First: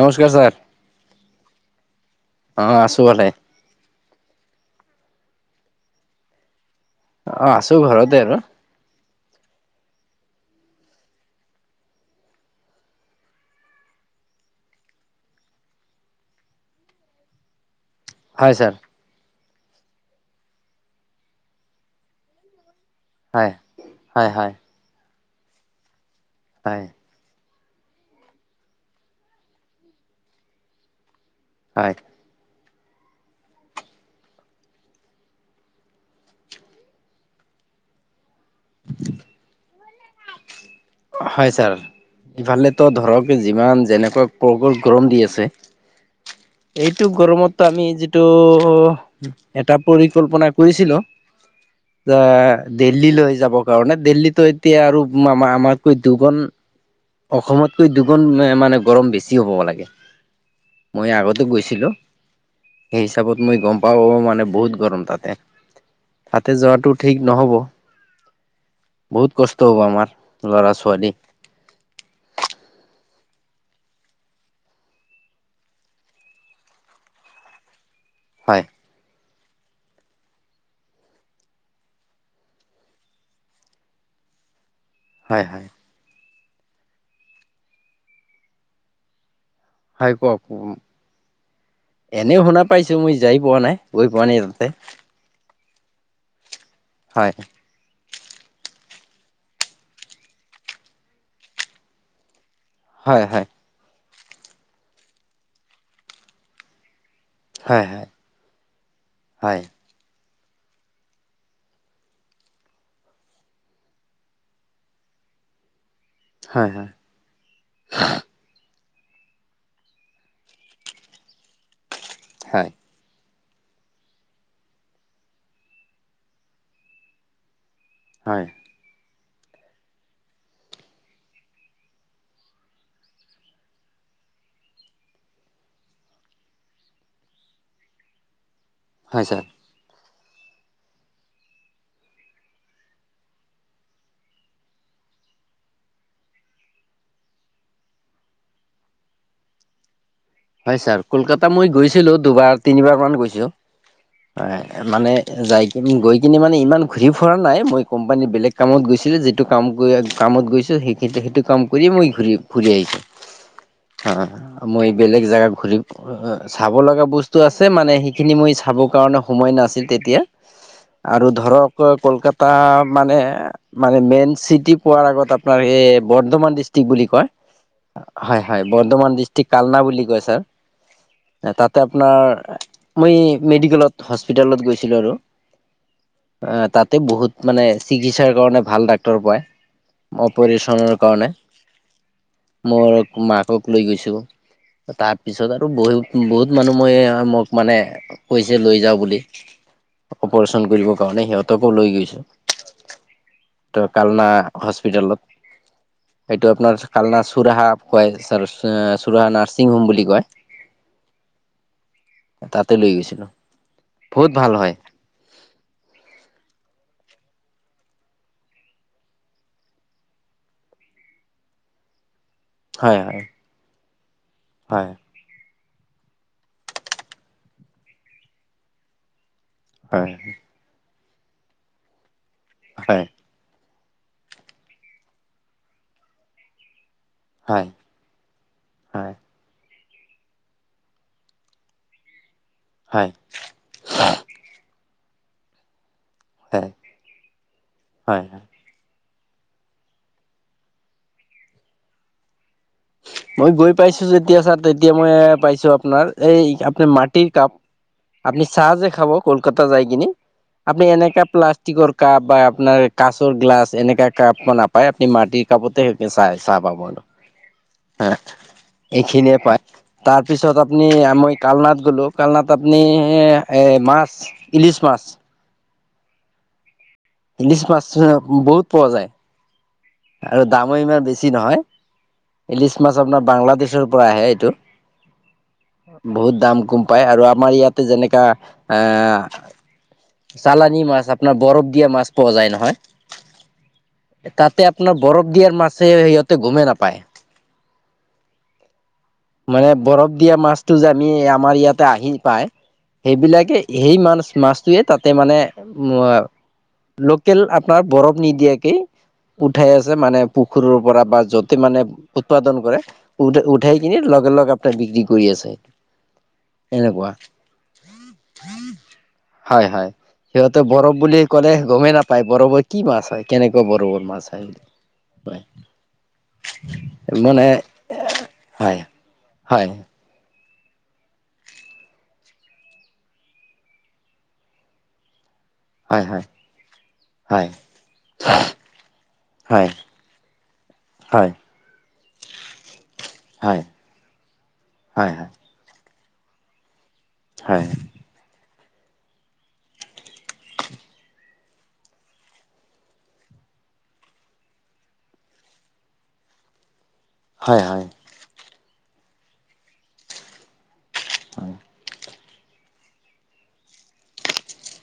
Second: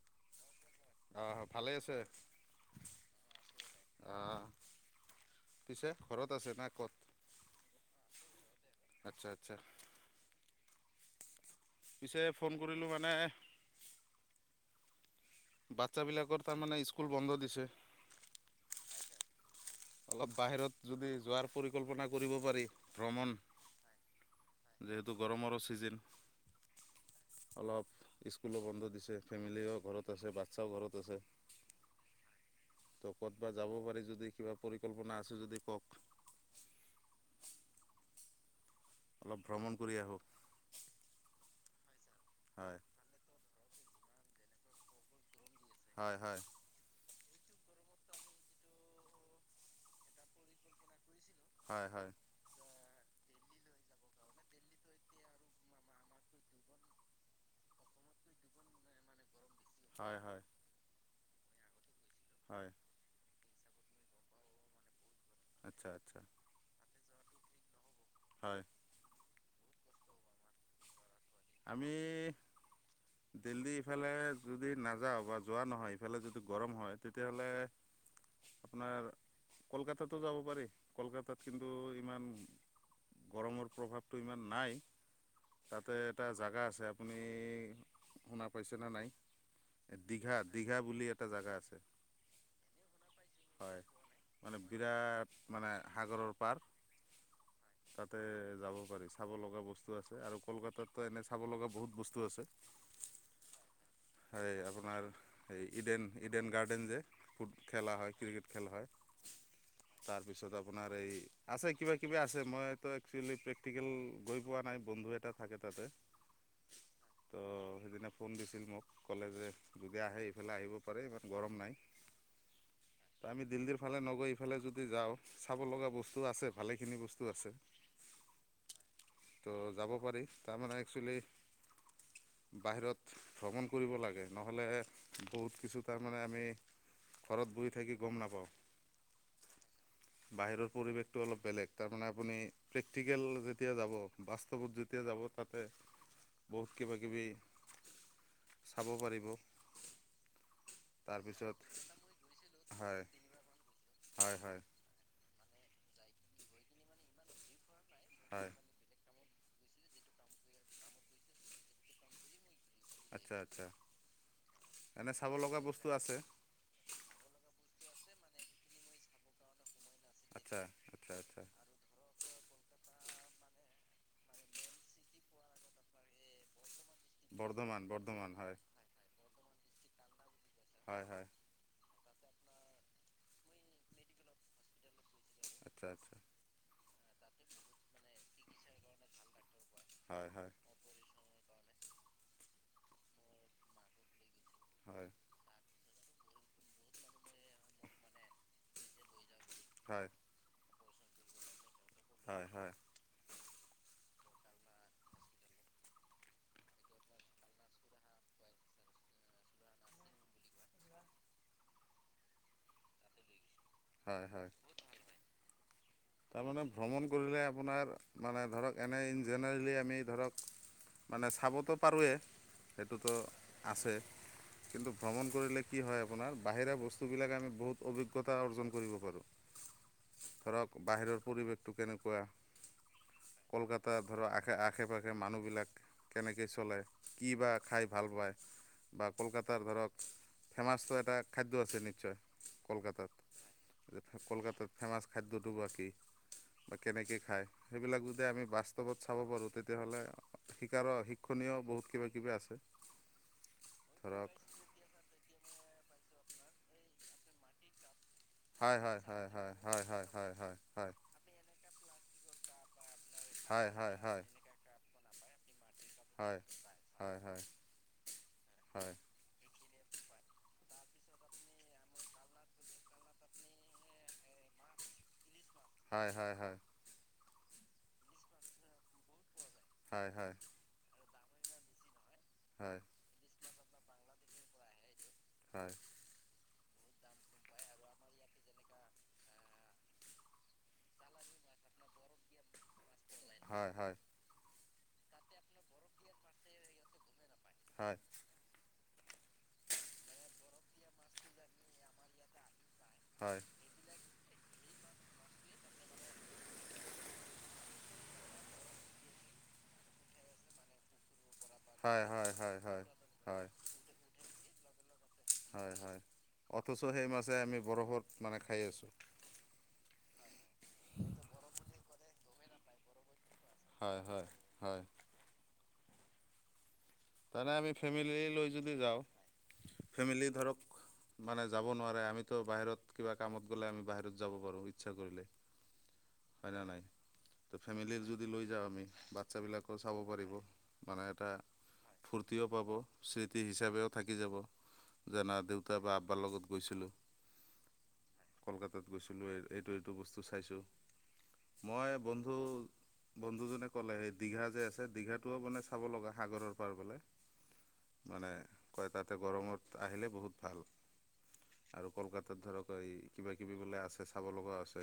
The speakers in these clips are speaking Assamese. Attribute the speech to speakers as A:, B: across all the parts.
A: নমস্কাৰ ছাৰ
B: অ', ভালেই আছে
A: অ আছো ভালে
B: অ', পিছে ঘৰত আছে না ক'ত
A: অ আছো ঘৰতে আৰু
B: আচ্ছা আচ্ছা পিছে ফোন কৰিলোঁ মানে বাচ্ছ বিলাকৰ তাৰমানে স্কুল বন্ধ দিছে
A: হয় ছাৰ
B: অলপ বাহিৰত যদি যোৱাৰ পৰিকল্পনা কৰিব পাৰি।
A: হয় হয়
B: কিটো গৰমৰ ছিজন
A: হয়।
B: অলপ স্কুলো বন্ধ দিছে ফেমিলিও ঘৰত আছে বাচ্ছাও ঘৰত আছে
A: হয়
B: ত ক'তব যাব পাৰি যদি কিবা পৰিকল্পনা আছে যদি কওক অলপ ভ্ৰমণ কৰি আহো
A: হয় ছাৰ ইফালেতো ধৰক যিমান যেনেকুৱা [unintelligible] গৰম দি আছে
B: হয় হয়
A: এইটো গৰমতো আমি যিটো এটা পৰিকল্পনা কৰিছিলোঁ
B: হয় হয়
A: যে দিল্লীলৈ যাব কাৰণে দিল্লীতো এতিয়া আৰু আ আমাৰকৈ দুগুণ অসমতকৈ দুগুণ এ মানে গৰম বেছি হ'ব লাগে
B: হয় হয়
A: মই আগতে গৈছিলোঁ
B: হয়
A: সেই হিচাপত মই গম পাব মানে বহুত গৰম তাতে
B: আচ্ছা আচ্ছা
A: তাতে যোৱাটো ঠিক নহ'ব
B: হয়।
A: বহুত কষ্ট হ'ব আমাৰ ল'ৰা ছোৱালী
B: আমি দিল্লী ইফালে যদি নাযাওঁ বা যোৱা নহয় ইফালে যদি গৰম হয় তেতিয়াহ'লে
A: হয়
B: আপোনাৰ কলকাতাতো যাব পাৰি কলকাতাত কিন্তু ইমান গৰমৰ প্ৰভাৱটো ইমান নাই
A: হয় হয়
B: তাতে এটা জাগা আছে আপুনি শুনা পাইছেনে নাই
A: হয়
B: দীঘা
A: কওক
B: দীঘা বুলি এটা জাগা আছে
A: এনেও শুনা পাইছো মই যাই পোৱা নাই
B: হয়
A: গৈ পোৱা নাই তাতে হয়
B: পাৰ্ক তাতে যাব পাৰি চাব লগা বস্তু আছে আৰু কলকাতাত ত এনে চাব লগা বহুত বস্তু আছে।
A: হয় হয়
B: আপোনাৰ এই ইডেন ইডেন গাৰ্ডেন যে ফুট খেলা হয় ক্ৰিকেট খেলা হয়
A: হয়
B: তাৰ তাৰপিছত আপোনাৰ এই আছে কিবা কিবা আছে মইয়োএকচুৱেলি প্ৰেক্টিকেল গৈ পোৱা নাই বন্ধু এটা থাকে তাতে
A: হয় হয়
B: তো সেইদিনা ফোন দিছিল মোক কলে জে যদি আহে এইফালে আহিব পাৰে ইমান গৰম নাই।
A: হয়।
B: ত আমি দিল্লীৰ ফালে নগৈ এইফালে যদি যাওঁ চাব লগা বস্তু আছে ভালেখিনি বস্তু আছে।
A: হয়।
B: ত' যাব পাৰি তাৰমানে একচোৱেলি বাহিৰত ভ্ৰমণ কৰিব লাগে নহ'লে বহুত কিছু তাৰমানে আমি ঘৰত বহি থাকি গম নাপাওঁ।
A: হয় ছাৰ।
B: বাহিৰৰ পৰিৱেশটো অলপ বেলেগ তাৰমানে আপুনি প্ৰেক্টিকেল যেতিয়া যাব বাস্তৱত যেতিয়া যাব তাতে বহুত কিবা কিবি চাব পাৰিব।
A: হয় ছাৰ কলকাতা
B: তাৰপিছত
A: মই গৈছিলোঁ দুবাৰ তিনিবাৰ
B: হয়
A: মান গৈছোঁ। হয় মানে যায় গৈ কিনে মানে ইমান ঘূৰি ফুৰা নাই মই কোম্পানীৰ
B: হয়
A: বেলেগ কামত গৈছিলে যেতি সেইটো কাম কৰি কামত গৈছোঁ সেইখিন সেইটো কাম কৰি মই ঘূৰিম ঘুৰি আহিছোঁ
B: আচ্ছা আচ্ছা
A: অ' মই
B: এনে
A: বেলেগ
B: চাব
A: জেগাত
B: লগা
A: ঘূৰি
B: বস্তু আছে
A: চাব লগা বস্তু আছে মানে সেইখিনি মই চাবৰ কাৰণে সময় নাছিল। তেতিয়া
B: আচ্ছা আচ্ছা
A: আৰু
B: আচ্ছা
A: ধৰক কলকাতা মানে মানে মেইন চিটি পোৱাৰ আগত আপোনাৰ এই বৰ্ধমান দি বুলি কয়
B: বৰ্ধমান বৰ্ধমান
A: হয় হয় বৰ্ধমান ডিষ্ট্ৰিক কালনা বুলি কয় ছাৰ।
B: হয়, হয়।
A: তাতে আপোনাৰ মই মেডিকেলত হস্পিটেলত গৈছিলোঁ আৰু
B: আচ্ছা আচ্ছা
A: তাত তাতে বহুত মানে চিকিৎসাৰ কাৰণে ভাল ডাক্তৰ পায়
B: হয় হয়
A: অপাৰেচনৰ কাৰণে। মোৰ মাকক লৈ গৈছো
B: হয়
A: তাৰপিছত আৰু বহি বহুত মানুহ মই মোক মানে কৈছে লৈ যাওঁ বুলি
B: হয়।
A: অপাৰেচন কৰিব। কাৰণে সিহঁতকো লৈ গৈছো
B: হয় হয়
A: ত' কালনা হস্পিতালত। এইটো আপোনাৰ কালনা চুৰহা কয় [unintelligible] চোৰা নাৰছিং হোম বুলি কয় তাতে লৈ গৈছিলো। বহুত ভাল হয়।
B: তাৰমানে ভ্ৰমণ কৰিলে আপোনাৰ মানে ধৰক এনে এ জেনেৰেলি আমি ধৰক মানে চাবতো পাৰোঁৱেই
A: হয়
B: সেইটোতো
A: হয়
B: আছে।
A: হয়।
B: কিন্তু ভ্ৰমণ কৰিলে কি হয় আপোনাৰ বাহিৰা বস্তুবিলাক আমি বহুত অভিজ্ঞতা অৰ্জন কৰিব পাৰোঁ।
A: হয়।
B: ধৰক বাহিৰৰ পৰিৱেশটো কেনেকুৱা!
A: হয়।
B: কলকাত ধৰক আশে আশে পাশে মানুহবিলাক কেনেকৈ চলে। কি বা খাই ভাল পায় বা
A: হয়
B: কলকাতাৰ ধৰক ফেমাচটো এটা খাদ্য আছে নিশ্চয়।
A: হয়
B: কলকাতাত কলকাতাত ফেমাচ খাদ্যটো বা কি? বা কেনেকে খায় সেইবিলাক যো
A: হয় হয়।
B: আমি বাস্তৱত চাব পাৰোঁ তেতিয়া হ'লে শিকাৰৰ শিক্ষণীয় বহুত কিবা কিবি আছে।
A: মই গৈ পাইছো
B: ধৰক
A: যেতিয়া ছাৰ তেতিয়া মই পাইছো আপোনাৰ এই আপোনাৰ মাটিৰ কাপ আপুনি চাহ
B: হয়
A: যে
B: হয়
A: খাব
B: হয় হয়
A: কলকাতা
B: হয়
A: যাই
B: হয়
A: কিনে
B: হয়
A: আপুনি এনেকা প্লাষ্টিকৰ কাপ বা আপোনাৰ কাচৰ গ্লাছ
B: হয় হয়। হয় হয়
A: এনেকা
B: হয়।
A: কাপ নাপায় আপুনি মাটিৰ কাপতে সেই চাই চাহ পাব।
B: হয় হয়
A: এইখিনিয়ে পায়। তাৰপিছত আপুনি মই কালনাত গ'লোঁ কালনাত আপুনি মাছ ইলিছ মাছ।
B: হয়, হয়।
A: ইলিছ মাছ বহুত পোৱা যায়। আৰু দামো ইমান বেছি নহয়
B: হয় হয় হয়
A: ইলিছ মাছ আপোনাৰ বাংলাদেশৰ পৰা আহে এইটো।
B: হয়।
A: বহুত দাম গম পায় আৰু আমাৰ ইয়াতে যেনেকা আহ চালানি মাছ আপোনাৰ বৰফ দিয়া মাছ পোৱা যায়
B: হয় হয়
A: নহয় তাতে আপোনাৰ বৰফ দিয়াৰ মাছে সিহঁতে গুমেই নাপায়।
B: হয়।
A: মানে বৰফ দিয়া মাছতটো যে আমি আমাৰ ইয়াতে আহি পায়।
B: হয়
A: সেইবিলাকে সেই মাছ মাছটোৱে তাতে মানে উ লোকেল আপোনাৰ বৰফ নিদিয়াকে উঠাই আছে মানে পুখুৰৰ পৰা বা য'ত মানে
B: হয়
A: উৎপাদন
B: হয়
A: কৰে
B: হয় হয়
A: উ উঠাই লগপাৰ বিক্ৰী কৰি আছে
B: হয় হয় অথচ সেই
A: এনেকুৱা
B: মাছে আমি বৰফত মানে খাই আছোঁ
A: হয় হয় সিহঁতে বৰফ বুলি ক'লে গমেই নাপায় বৰফৰ কি মাছ হয় কেনেকুৱা
B: হয়
A: বৰবোৰ মাছ
B: হয় হয়।
A: আহ হয় মানে
B: তানে আমি ফেমিলি লৈ যদি
A: হয়
B: যাওঁ
A: হয়
B: ফেমিলি ধৰক মানে যাব নোৱাৰে আমিতো বাহিৰত কিবা কামত গ'লে আমি বাহিৰত যাব পাৰো ইচ্ছা কৰিলে
A: হয় হয়
B: হয়ৰা নাই
A: হয়
B: ত ফেমিলিৰ যদি লৈ যাওঁ আমি
A: হয়
B: বাচ্ছাবিলাকো চাব পাৰিব মানে এটা
A: হয়
B: ফূৰ্তিও পাব স্মৃতি
A: হয় হয়
B: হিচাপেও থাকি যাব
A: হয়
B: জানা দেউতা বা পাৰ লগত গৈছিলোঁ
A: হয়
B: কলকাতাত গৈছিলোঁ এইটো এইটো বস্তু চাইছোঁ মই বন্ধু বন্ধুজনে কলে সেই দীঘা যে আছে দীঘাটোও মানে চাব লগা সাগৰৰ পাৰ বোলে
A: হয় হয়
B: মানে কয় তাতে গৰমত আহিলে বহুত ভাল
A: হয়
B: আৰু কলকাতা াত ধৰক এই কিবা কিবি বোলে আছে চাব লগা আছে।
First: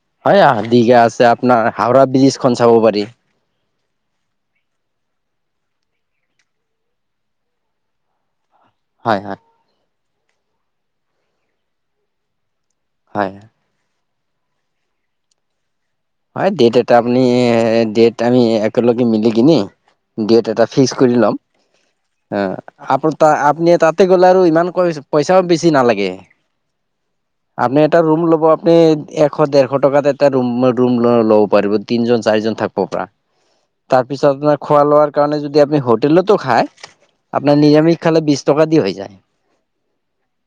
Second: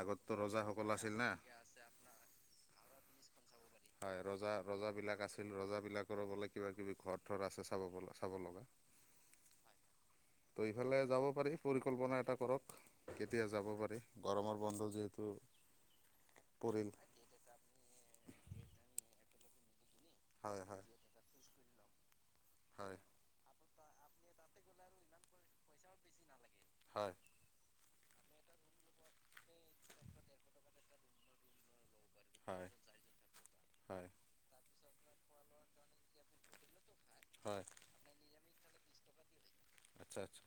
B: আগততো
A: হয়
B: ৰজাসকল
A: দিীঘে
B: আছিল
A: আছে
B: না
A: আপোনাৰ হাওৰা ব্ৰীজখন চাব পাৰি।
B: হয় ৰজা ৰজাবলাক আছিল ৰজাাবলাকৰ বোলে কিবা কিবি ঘৰ থৰ আছে চাব চাব লগা
A: হয় হয়।
B: ত ইফালে যাব পাৰি পৰিকল্পনা এটা কৰক
A: হয়
B: কেতিয়া যাব পাৰি গৰমৰ বন্ধ যিহেতু
A: হয় ডেট
B: পৰিল
A: এটা আপনি ডেট আমি একেলগে মিলি কিিনি ডেট
B: হয়
A: এটা
B: হয়
A: ফিক্স কৰি ল'ম অ
B: হয়
A: আপ আপুনি তাতে গ'লে আৰু ইমান ক পইচাও বেছি নালাগে
B: হয়
A: আপুনি এটা ৰুম ল'ব আপুনি এশ ডেৰশ টকাত এটা ম ৰুম ল'ব পাৰিব তিনজন চাৰিজন
B: হয়
A: থাকিব পৰা
B: হয়
A: তাৰপিছত আপোনাৰ খোৱা লোৱাৰ কাৰণে যদি আপুনি হোটেলতো খায় আপোনাৰ
B: হয়
A: নিৰামিষ খালে বি টকা দি হৈ যায়।
B: আচ্ছা আচ্ছা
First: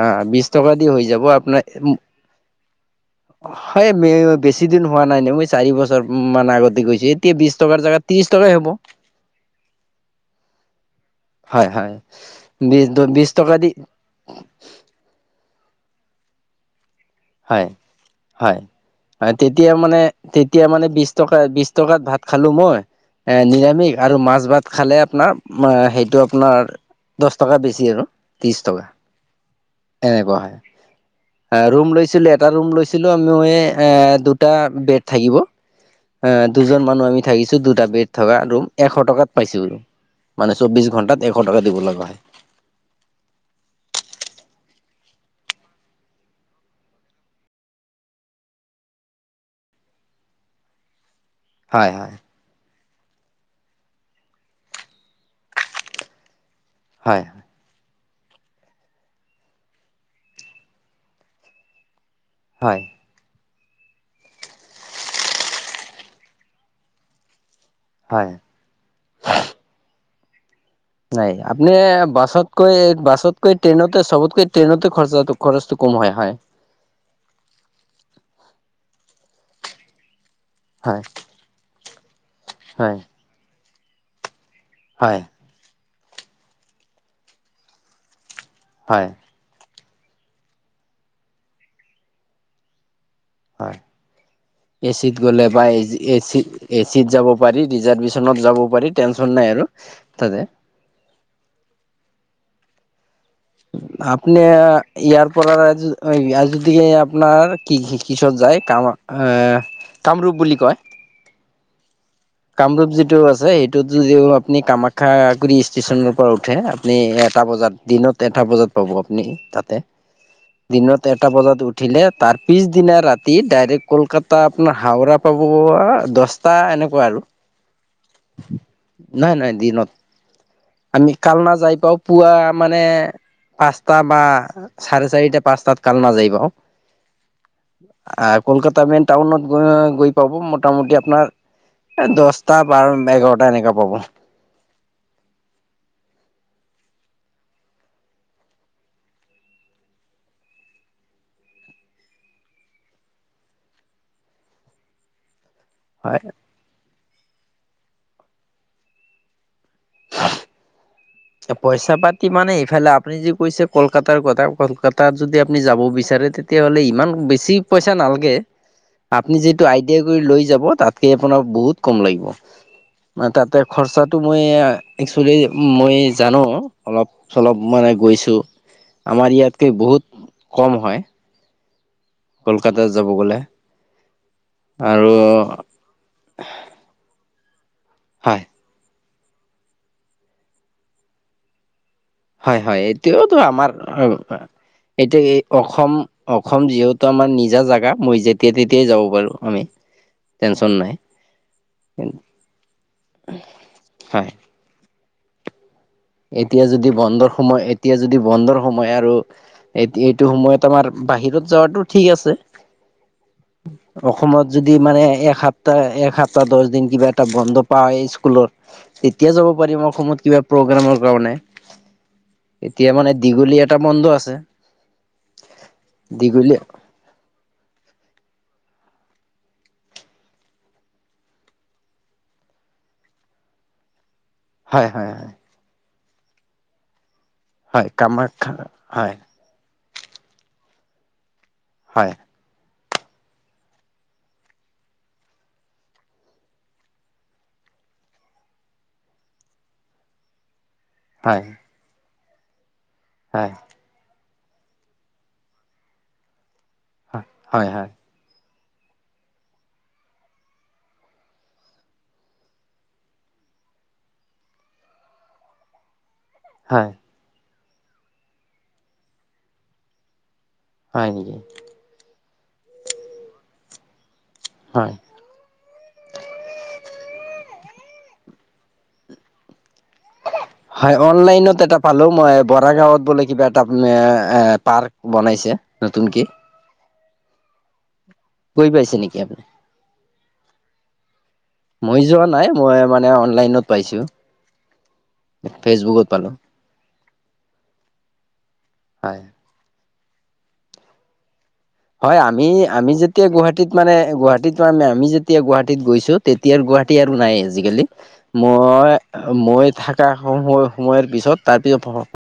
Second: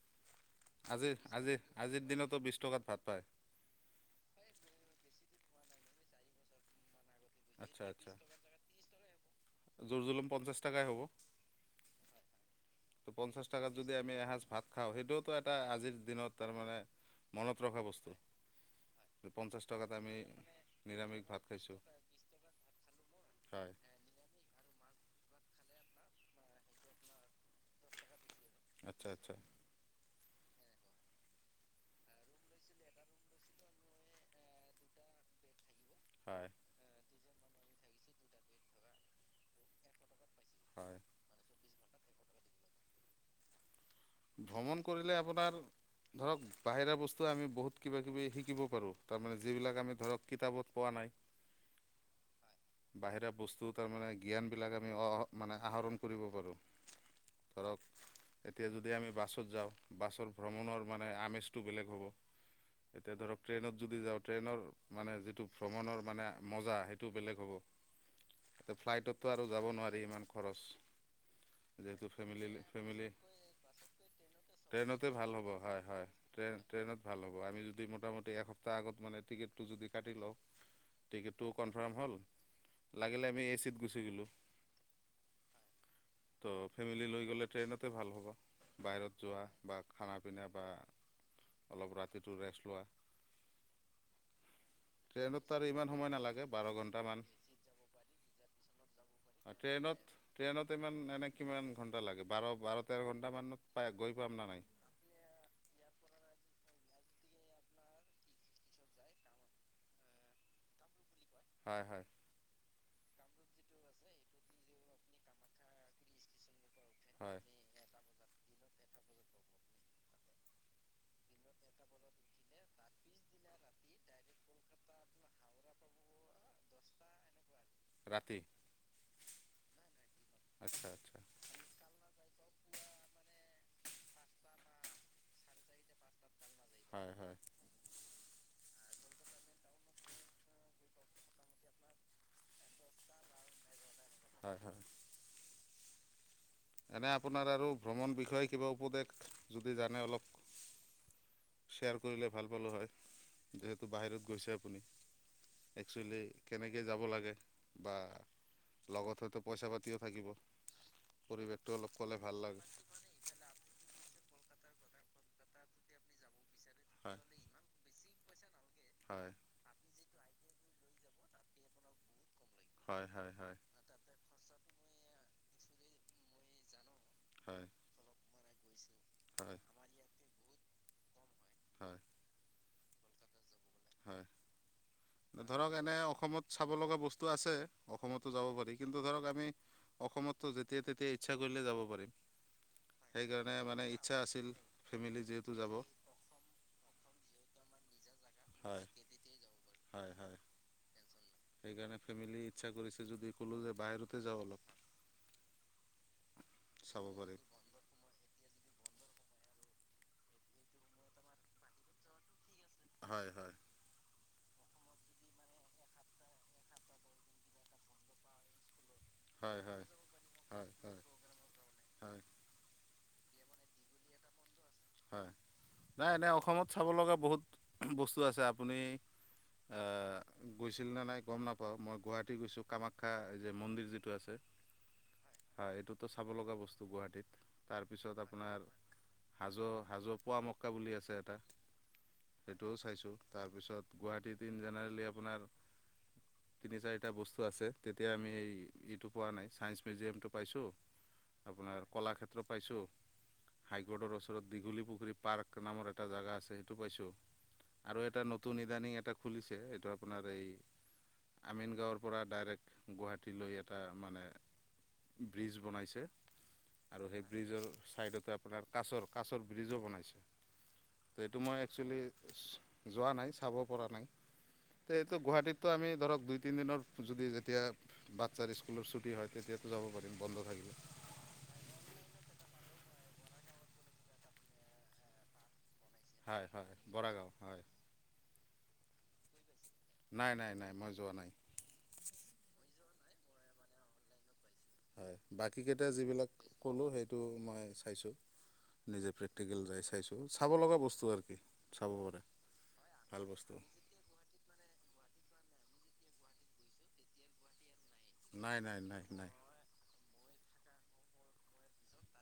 A: অ বিশ টকা দি হৈ
B: আজিৰ
A: যাব
B: আজি
A: আপোনাৰ
B: আজিৰ দিনতো বিছ টকাত ভাত পায়
A: হয় মে
B: এই মোৰ বেছি দিন হোৱা নাই নহয় চাৰি বছৰ মান আগতে গৈছে এতিয়া বিশ টকাৰ জেগাত ত্ৰিশ টকাই
A: বছিদিন হোৱা নাই নাই মই চাৰি বছৰমান আগতে গৈছিল
B: আচ্ছা আচ্ছা জোৰ জুলুম পঞ্চাছ টাকাই হ'ব
A: হয় হয় বিশ
B: তো
A: বিশছ
B: পঞ্চাছ
A: টকা দি
B: টকাত যদি আমি এসাঁজ ভাত খাওঁ সেইটোওতো এটা আজিৰ দিনত তাৰমানে মনত
A: হয়
B: ৰখা বস্তু
A: হয় হয়
B: পঞ্চাছ
A: তেতিয়া
B: টকাত
A: মানে
B: আমি
A: তেতিয়া মানে বিশ
B: নিৰামিষ
A: টকা
B: ভাত
A: বিশ
B: খাইছোঁ।
A: টকাত ভাত খাল মই এ
B: হয়
A: নিৰামিষ আৰু মাছ ভাত খ খালে আপোনাৰ সেইটো আপোনাৰ দহ টকা বেছি আৰু ত্ৰিশ টকা
B: আচ্ছা আচ্ছা
A: এনেকুৱা হয় ৰৰুম লৈ এটা ৰুম লৈছিলো আি দুটা বেড থাকিব আহ
B: হয়
A: দুজন মানুহ আমি থাকিছো দুটা বেড থকা ৰুম এশ টকাত পাইছো বাৰু মানে চৌবিশ
B: হয়
A: ঘণ্টাত এশ টকা দিব লগা হয়।
B: ভ্ৰমণ কৰিলে আপোনাৰ ধৰক বাহিৰা বস্তুৱে আমি বহুত কিবা কিবি শিকিব পাৰোঁ, তাৰমানে যিবিলাক আমি ধৰক কিতাপত পোৱা নাই।
A: হয় হয়।
B: বাহিৰা বস্তু তাৰমানানে জ্ঞানবিলাক আমি মানে আহৰণ কৰিব পাৰোঁ।
A: হয়
B: ধৰক এতিয়া য যদি আমি বাছত যাওঁ বাছৰ ভ্ৰমণৰ মানে আমেজটো বেলেগ হ'ব,
A: হয়
B: এতিয়া ধৰক ট্ৰেইনত যদি যাওঁ ট্ৰেইনৰ মানে যিটো ভ্ৰমণৰ মানে মজা সেইটো বেলেগ
A: হয়
B: হ'ব। ফ্লাইটতটো আৰু যাব নোৱাৰি ইমান খৰচ।
A: নাই আপুনি
B: যিহেতু ফেমিলি
A: বাছতকৈ
B: ফেমিলি
A: বাছতকৈ ট্ৰেইনতে চবতকৈ
B: ট্ৰেইনতে
A: খৰচাটো
B: ভাল হ'ব।
A: খৰচটো
B: হয়
A: কম
B: হয়। ট্ৰেইনত ভাল হ'ব আমি যদি মোটামুটি এসপ্তাহ আগত মান টিকেটটো যদি কাটি লওঁ,
A: হয়
B: টিকেটটোও কনফাৰ্ম হ'ল,
A: হয়
B: লাগিলে আমি এচিত গুচি গ'লোঁ।
A: হয়।
B: ত' ফেমিলি লৈ গ'লে ট্ৰেইনতে ভাল হ'ব
A: হয়
B: বাহিৰত যোৱা। বা খানা পিনা বা অলপ ৰাতিটো ৰেষ্ট লোৱা।
A: হয়। এচিত
B: ট্ৰেইনত
A: গ'লে বা
B: আৰু ইমান সময় নালাগে বাৰ
A: এ-এচিত
B: ঘণ্টামান।
A: যাব পাৰি, ৰিজাৰভেচনত যাব পাৰি টেন
B: ট্ৰেইনত ট্ৰেইনত ইমান এনে কিমান ঘণ্টা লাগে? বাৰ বাৰ তেৰ ঘণ্টা মান।
A: আপনি ইয়াৰ পৰা ইয়াত যদি গতিকে আপোনাৰ কি-কিছত যায়, কাম আহ, কামৰূপ বুলি কয়।
B: হয় হয়।
A: কামৰূপ যিটো আছে সেইটোত যদি আপুনি কামাখ্যাগুৰি ষ্টেচনৰপৰা উঠে আপনি
B: হয়।
A: এটা বজাত দিনত এটা বজাত পাব আপুনি তাতে। দিনত এটা বজাত উঠিলে তাৰ পিছদিনা ৰাতি ডাইৰেক্ট কলকাতা আপোনাৰ হাওৰা পা ক'ব, দহটা এনেকুৱা আৰু।
B: ৰাতি
A: নাই নহাই দিনত।
B: আচ্ছা
A: আমি
B: আচ্ছা।
A: কালনা যাই পাও পুৱা মানে পাঁচটা বা চাৰে চাৰিটা পাঁচটাত কাল নাযায় পাওঁ।
B: হয় হয়।
A: আ, কলকাতা মেইন টাউনত গ-গৈ পাব মোটামুটি আপোনাৰ এ, দহটা বা এঘাৰটা এনেকা পাব।
B: হয় হয়। এনে আপোনাৰ আৰু ভ্ৰমণ বিষয়ে কিবা উপদেশ যদি জানে অলপ শ্বেয়াৰ কৰিলে ভাল পালোঁ হয়, যিহেতু বাহিৰত গৈছে আপুনি।
A: হয়
B: একচুৱেলি কেনেকৈ যাব লাগে বা লগত হয়তো পইচা পাতি থাকিব পৰিৱেশটো অলপ
A: পইচা
B: ক'লে
A: পাতি
B: ভাল
A: মানে
B: লাগে।
A: ইফালে আপুনি যিটো কৈছে কলকাতাৰ কথা কলকাতাত যদি আপুনি যাব বিচাৰে তেতিয়াহ'লে ইমান
B: হয়।
A: বেছি পইচা নালাগে।
B: হয়
A: আপুনি যিটো আইডিয়া কৰি লৈ যাব তাতকে আপোনাৰ বহুত কম লাগিব।
B: হয়
A: ম,
B: হয় হয়
A: তাতে খৰচাটো মই একচোলি মই জানো। অলপ
B: হয়
A: চলপ মানে গৈছোঁ। আমাৰ
B: হয়
A: ইয়াতকে বহুত কম হয়।
B: হয়।
A: কলকাতা যাব গ'লে।
B: হয়
A: আৰু
B: ধৰক এনে অসমত চাব লগা বস্তু আছে, অসমতো
A: হয়
B: যাব পাৰি কিন্তু ত' ধৰক আমি অসমততো যেতিয়া তেতিয়াই ইচ্ছা কৰিলে যাব পাৰিম।
A: হয় হয় এতিয়াওতো
B: সেইকাৰণে
A: আমাৰ
B: মানে ইচ্ছা আছিল ফেমিলি
A: এতিয়া এই
B: যিহেতু যাব।
A: অসম অসম যিহেতু আমাৰ নিজা জাগা। মই যেতিয়া
B: হয়
A: তেতিয়াই যাব পাৰোঁ আমি,
B: হয় হয়
A: টেনচন নাই।
B: সেইকাৰণে ফেমিলি ইচ্ছা কৰিছে যদি ক'লো যে বাহিৰতে
A: হয়।
B: যাওঁ অলপ।
A: এতিয়া যদি
B: চাব
A: বন্দৰ
B: পাৰিম।
A: সোমায় এতিয়া যদি বন্দৰ সোমায় আৰু এই এইটো সময়ত আমাৰ বাহিৰত যোৱাটো ঠিক আছে।
B: হয়, হয়,
A: অসমত যদি মানে এ সপ্তাহ এক সপ্তাহ দশ দিন কিবা এটা বন্ধ পাও এই স্কুলত তেতিয়া যাব
B: হয়
A: পাৰিম
B: হয়
A: অসমত কিবা
B: হয়
A: প্ৰগ্ৰামৰ
B: হয়।
A: কাৰণে।
B: হয়
A: এতিয়া মানে দীঘলীয়া এটা বন্ধ আছে।
B: হয় নাই এনেই
A: দীঘলীয়া
B: অসমত চাব লগা বহুত বস্তু আছে আ, আপুনি আ, গৈছিল নে নাই গম নাপাওঁ মই গুৱাহাটী গৈছোঁ কামাখ্যা যে মন্দিৰ যিটো আছে।
A: হয়, হয়,
B: ত' চাব লগা বস্তু গুৱাহাটীত
A: হয়
B: তাৰপিছত
A: কামাখ্যা
B: আপোনাৰ
A: হয়
B: হাজো হাজ পোৱা মক্কা বুলি আছে এটা।
A: হয়,
B: ত' চাইছো তাৰপিছত গুৱাহাটীত ইন জেনেৰেলি আপোনাৰ তিনি চাৰিটা বস্তু আছে তেতিয়া আমি এই ইটো পোৱা নাই চাইন্ঞ্চ মিউজিয়ামটো পাইছো
A: হয়
B: আপোনাৰ কলাক্ষেত্ৰ পাইছো
A: হয় হয়
B: হাই গডৰ দীঘলী পুখুৰী পাৰ্ক নামৰ এটা জেগা আছে সেইটো পাইছোঁ
A: হয় হয় হয়
B: আৰু এটা ন টো নিদানি এটা খুলিছে সেইটো আপোনাৰ এই আমিন গাঁৱৰ পৰা ডাইৰেক্ট গুৱাহাটীলৈ এটা মানে ব্ৰিজ বনাইছে
A: হয়
B: আৰু সেই ব্ৰিজৰ চাইডতে আপোনাৰ কাছৰ কাছৰ ব্ৰিজো বনাইছে।
A: হয় নেকি
B: এইটো মই একচুৱেলি যোৱা নাই চাব পৰা নাই।
A: হয়
B: এইটো গুৱাহাটীতটো আমি ধৰক দুই তিন দিনৰ যদি যেতিয়া চাৰ স্কুলৰ ছুটি হয় তেতিয়া
A: হয়, অনলাইনত এটা পালো মই বৰা গাঁৱত বোলে কিবা এটা এ পাৰ্ক বনাইছে নতুনকে।
B: হয় হয় বৰাগাঁও হয়,
A: গৈ পাইছে নেকি আপুনি?
B: নাই-নাই-নাই মই যোৱা নাই।
A: মই যোৱা নাই, মই মানে অনলাইনত পাইছো।
B: হয় বাকীকেইটা
A: ফেচবুকত পালো
B: যিবিলাক ক'লোঁ সেইটো মই চাইছো। নিজে
A: হয়
B: প্ৰেক্টিকেল যাই চাইছো চাব লগা বস্তু আৰু কি চাব
A: হয়,
B: পাৰে
A: আমি-আমি
B: ভাল
A: যেতিয়া
B: বস্তু
A: গুৱাহাটীত মানে গুৱাহাটীত ম আমি যি তেতিয়া গুৱাহাটীত গৈছো, তেতিয়াৰ গুৱাহাটী আৰু নাই আজিকালি,
B: নাই নাই নাই নাই
A: মই-মই থাকা সময়ৰ পিছত তাৰপি